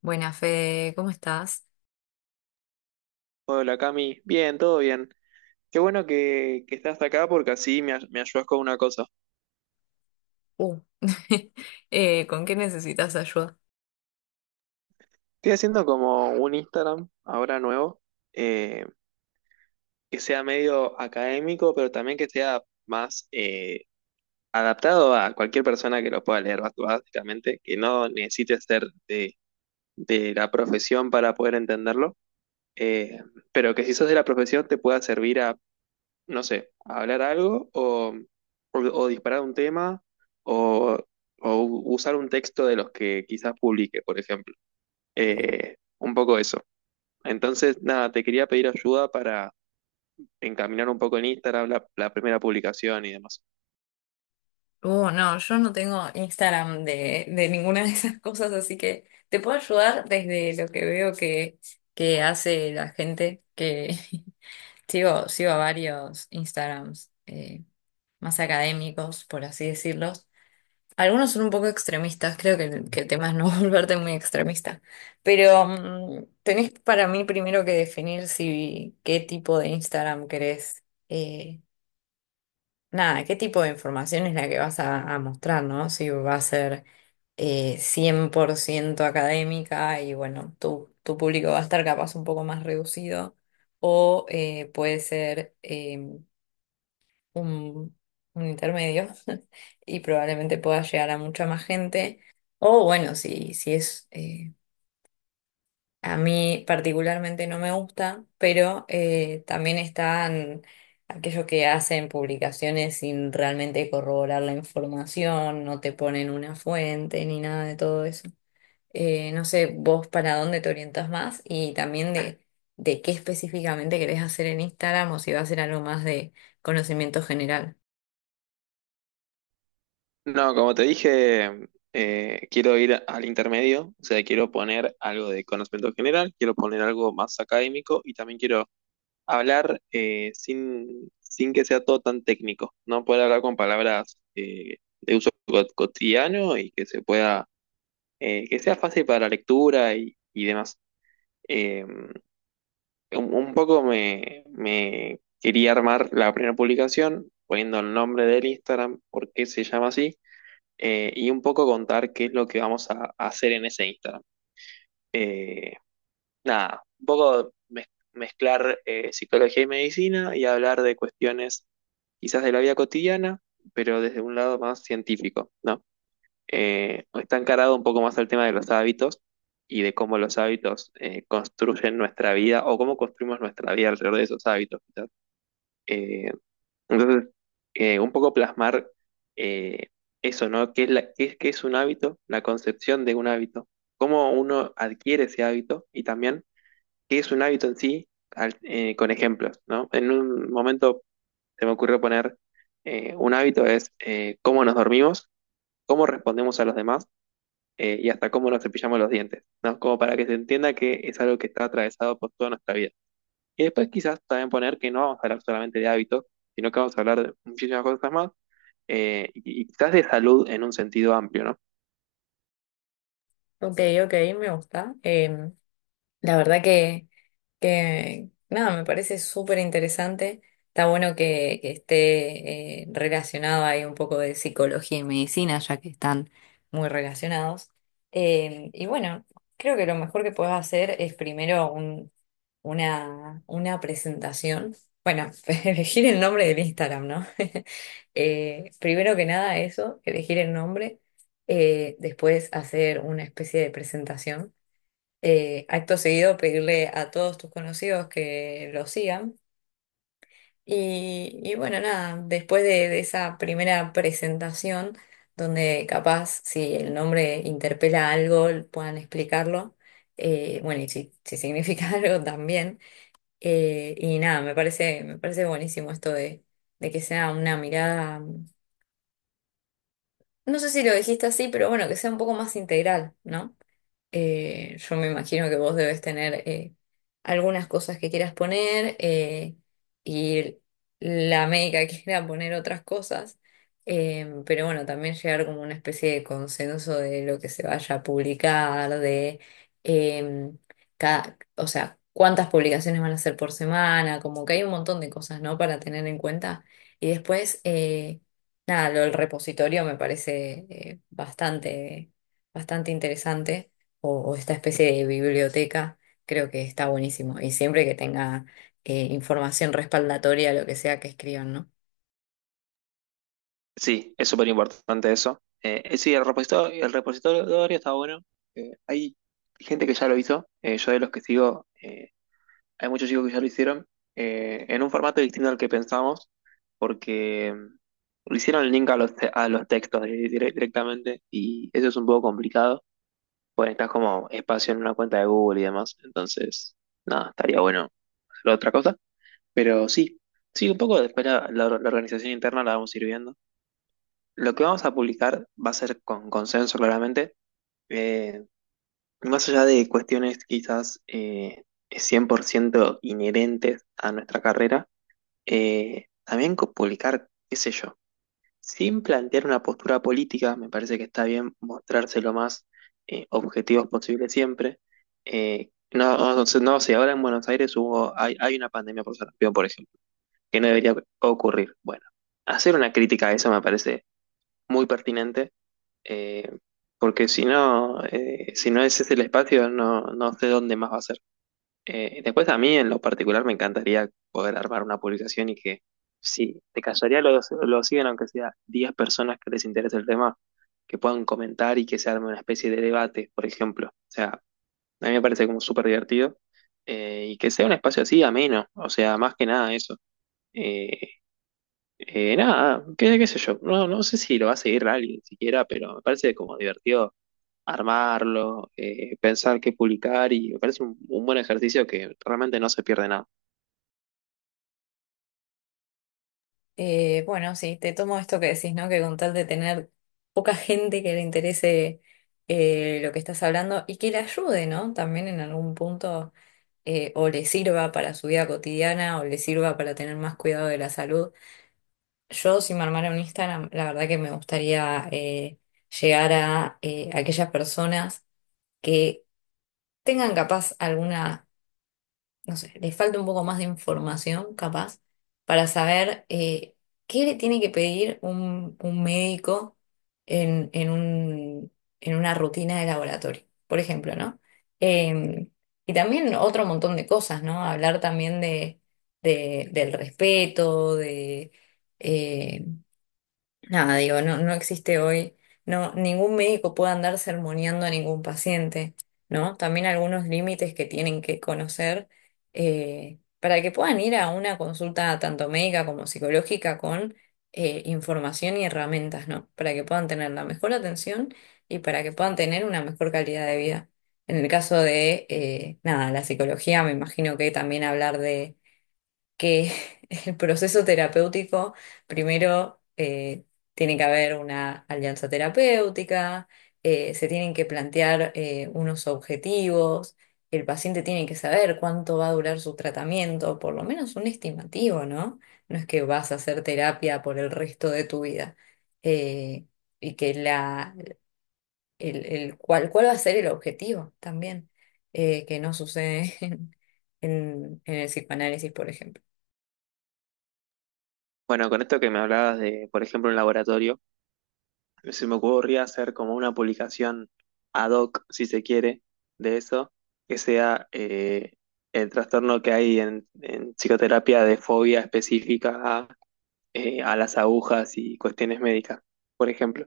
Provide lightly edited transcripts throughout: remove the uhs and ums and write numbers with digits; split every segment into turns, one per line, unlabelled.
Buena Fede, ¿cómo estás?
Hola Cami, bien, todo bien. Qué bueno que estás acá porque así me ayudas con una cosa.
Uh, ¿con qué necesitas ayuda?
Estoy haciendo como un Instagram ahora nuevo, eh, que sea medio académico, pero también que sea más adaptado a cualquier persona que lo pueda leer, básicamente, que no necesite ser de la profesión para poder entenderlo, eh, pero que si sos de la profesión te pueda servir no sé, hablar algo o disparar un tema o, usar un texto de los que quizás publique, por ejemplo. Un poco eso. Entonces, nada, te quería pedir ayuda para encaminar un poco en Instagram la primera publicación y demás.
No, yo no tengo Instagram de ninguna de esas cosas, así que te puedo ayudar desde lo que veo que hace la gente, que sigo a varios Instagrams más académicos, por así decirlo. Algunos son un poco extremistas, el que el tema es no volverte muy extremista, pero tenés para mí primero que definir si qué tipo de Instagram querés. Eh, nada, ¿Qué tipo de información es la que a mostrar? ¿No? Si va a ser 100% académica, y bueno, tu público va a estar capaz un poco más reducido, o puede ser un, un intermedio y probablemente pueda llegar a mucha más gente. O bueno, si es, a mí particularmente no me gusta, pero también están aquellos que hacen publicaciones sin realmente corroborar la información, no te ponen una fuente ni nada de todo eso. No sé, vos para dónde te orientas más y también de qué específicamente querés hacer en Instagram, o si va a ser algo más de conocimiento general.
No, como te dije, quiero ir al intermedio, o sea, quiero poner algo de conocimiento general, quiero poner algo más académico y también quiero hablar sin, sin que sea todo tan técnico, ¿no? Poder hablar con palabras de uso cotidiano y que se pueda, que sea fácil para la lectura y demás. Eh, un poco me quería armar la primera publicación poniendo el nombre del Instagram, por qué se llama así, y un poco contar qué es lo que vamos a hacer en ese Instagram. Eh, nada, un poco mezclar psicología y medicina y hablar de cuestiones quizás de la vida cotidiana, pero desde un lado más científico, ¿no? Está encarado un poco más al tema de los hábitos y de cómo los hábitos construyen nuestra vida o cómo construimos nuestra vida alrededor de esos hábitos, quizás. Eh, entonces, un poco plasmar eh, eso, ¿no? ¿Qué es, qué es, qué es un hábito? La concepción de un hábito, cómo uno adquiere ese hábito y también qué es un hábito en sí con ejemplos, ¿no? En un momento se me ocurrió poner un hábito es cómo nos dormimos, cómo respondemos a los demás y hasta cómo nos cepillamos los dientes, ¿no? Como para que se entienda que es algo que está atravesado por toda nuestra vida. Y después quizás también poner que no vamos a hablar solamente de hábitos, sino que vamos a hablar de muchísimas cosas más, y quizás de salud en un sentido amplio, ¿no?
Ok, ok, me gusta. La verdad que nada, me parece súper interesante. Está que esté relacionado ahí un poco de psicología y medicina, ya que están muy relacionados. Y bueno, creo que lo mejor que puedes hacer es una presentación. Bueno, elegir el nombre del Instagram, ¿no? Primero que nada eso, elegir el nombre. Después hacer una especie de presentación, acto seguido pedirle a todos tus conocidos que lo sigan. Y bueno, nada, después de esa primera presentación, donde capaz si el nombre interpela algo, puedan explicarlo. Bueno, y si significa algo también. Y nada, me parece buenísimo esto de que sea una mirada, no sé si lo dijiste así, pero bueno, que sea un poco más integral, ¿no? Yo me imagino que vos debes tener algunas cosas que quieras poner, y la médica quiera poner otras cosas. Pero bueno, también llegar como una especie de consenso de lo que se vaya a publicar. Eh, o sea, cuántas publicaciones van a hacer por semana. Como que hay un montón de cosas, ¿no? Para tener en cuenta. Y después, nada, lo del repositorio me parece bastante interesante, o esta especie de biblioteca, creo que está buenísimo. Y siempre que tenga información respaldatoria, lo que sea que escriban, ¿no?
Sí, es súper importante eso. Sí, el repositorio está bueno. Hay gente que ya lo hizo. Yo de los que sigo, hay muchos chicos que ya lo hicieron, en un formato distinto al que pensamos, porque lo hicieron el link a los, a los textos directamente y eso es un poco complicado, pues necesitas como espacio en una cuenta de Google y demás, entonces, nada, estaría bueno hacer otra cosa, pero sí, sí, un poco después la organización interna la vamos a ir viendo. Lo que vamos a publicar va a ser con consenso claramente, eh, más allá de cuestiones quizás 100% inherentes a nuestra carrera. Publicar, qué sé yo, sin plantear una postura política, me parece que está bien mostrarse lo más objetivos posible siempre. No sé, ahora en Buenos Aires hay una pandemia por sarampión, por ejemplo, que no debería ocurrir. Bueno, hacer una crítica a eso me parece muy pertinente, eh, porque si no, si no ese es el espacio, no, no sé dónde más va a ser. Después a mí en lo particular me encantaría poder armar una publicación y que si te callaría lo siguen aunque sea 10 personas que les interese el tema, que puedan comentar y que se arme una especie de debate, por ejemplo. O sea, a mí me parece como súper divertido, y que sea un espacio así ameno, o sea, más que nada eso. Eh, nada, qué, qué sé yo, no, no sé si lo va a seguir alguien siquiera, pero me parece como divertido armarlo, pensar qué publicar y me parece un buen ejercicio que realmente no se pierde nada.
Bueno, sí, te tomo esto que decís, ¿no? Que con tal de tener poca gente que le interese lo que estás hablando y que le ayude, ¿no? También en algún punto, o le sirva para su vida cotidiana, o le sirva para tener más cuidado de la salud. Yo, si me armara un Instagram, la verdad que me gustaría llegar a aquellas personas que tengan capaz alguna, no sé, les falta un poco más de información capaz para saber qué le tiene que pedir un médico en, en un- en una rutina de laboratorio, por ejemplo, ¿no? Eh, y también otro montón de cosas, ¿no? Hablar también del respeto, de... eh, Nada, digo, no existe hoy, no, ningún médico puede andar sermoneando a ningún paciente, ¿no? También algunos límites que tienen que conocer, para que puedan ir a una consulta tanto médica como psicológica con información y herramientas, ¿no? Para que puedan tener la mejor atención y para que puedan tener una mejor calidad de vida. En el caso de, nada, la psicología, me imagino que también hablar de que el proceso terapéutico, primero tiene que haber una alianza terapéutica. Se tienen que plantear unos objetivos. El paciente tiene que saber cuánto va a durar su tratamiento, por lo menos un estimativo, ¿no? No es que vas a hacer terapia por el resto de tu vida. eh, y que la, el- cuál, cuál va a ser el objetivo también, que no sucede en, en el psicoanálisis, por ejemplo.
Bueno, con esto que me hablabas de, por ejemplo, un laboratorio, se me ocurría hacer como una publicación ad hoc, si se quiere, de eso, que sea el trastorno que hay en psicoterapia de fobia específica a las agujas y cuestiones médicas, por ejemplo.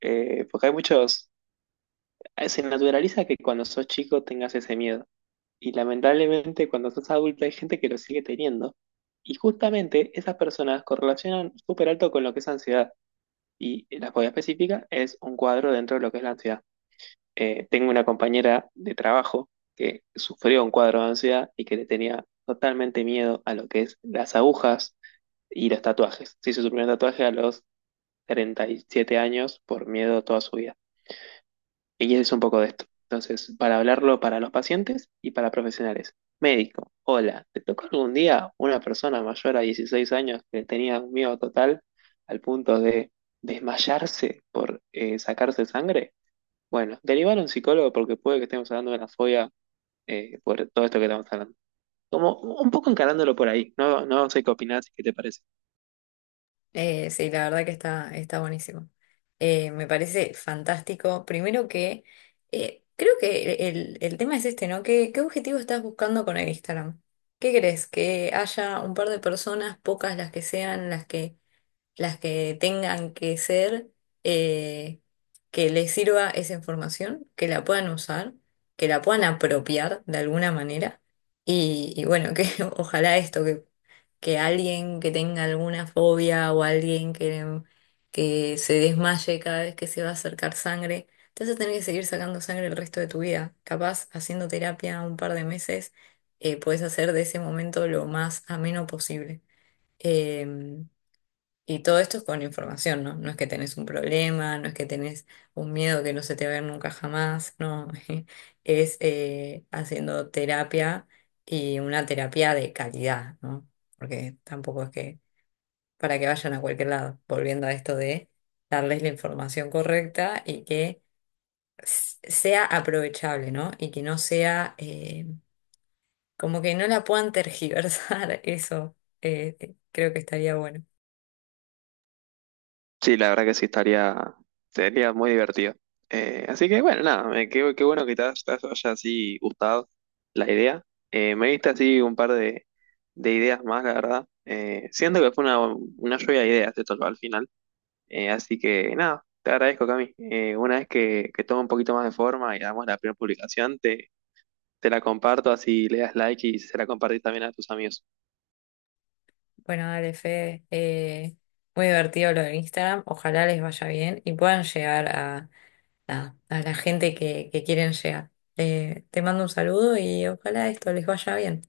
Porque hay muchos, se naturaliza que cuando sos chico tengas ese miedo. Y lamentablemente cuando sos adulto hay gente que lo sigue teniendo. Y justamente esas personas correlacionan súper alto con lo que es ansiedad. Y la fobia específica es un cuadro dentro de lo que es la ansiedad. Tengo una compañera de trabajo que sufrió un cuadro de ansiedad y que le tenía totalmente miedo a lo que es las agujas y los tatuajes. Se hizo su primer tatuaje a los 37 años por miedo toda su vida. Y eso es un poco de esto. Entonces, para hablarlo para los pacientes y para profesionales. Médico, hola, ¿te tocó algún día una persona mayor a 16 años que tenía un miedo total al punto de desmayarse por sacarse sangre? Bueno, derivar a un psicólogo porque puede que estemos hablando de una fobia, por todo esto que estamos hablando. Como un poco encarándolo por ahí, no, no sé qué opinás y qué te parece.
Sí, la verdad que está buenísimo. Me parece fantástico. Primero que creo que el tema es este, ¿no? ¿Qué, qué objetivo estás buscando con el Instagram? ¿Qué crees? Que haya un par de personas, pocas las que sean, las que tengan que ser, eh, que les sirva esa información, que la puedan usar, que la puedan apropiar de alguna manera. Y bueno, que ojalá esto, que alguien que tenga alguna fobia, o alguien que se desmaye cada vez que se va a acercar sangre, te vas a tener que seguir sacando sangre el resto de tu vida. Capaz, haciendo terapia un par de meses, puedes hacer de ese momento lo más ameno posible. Em, y todo esto es con información, ¿no? No es que tenés un problema, no es que tenés un miedo que no se te va a ir nunca jamás, no. Es haciendo terapia, y una terapia de calidad, ¿no? Porque tampoco es que para que vayan a cualquier lado, volviendo a esto de darles la información correcta y que sea aprovechable, ¿no? Y que no sea como que no la puedan tergiversar, eso creo que estaría bueno.
Sí, la verdad que sí estaría, sería muy divertido. Así que bueno, nada, qué bueno que te haya así gustado la idea. Me diste así un par de ideas más, la verdad. Siento que fue una lluvia de ideas esto al final. Así que nada, te agradezco, Cami. Una vez que tome un poquito más de forma y hagamos la primera publicación, te la comparto así le das like y se la compartís también a tus amigos.
Bueno, dale, Fede. Muy divertido lo de Instagram. Ojalá les vaya bien y puedan llegar a, nada, a la gente que quieren llegar. Te mando un saludo y ojalá esto les vaya bien.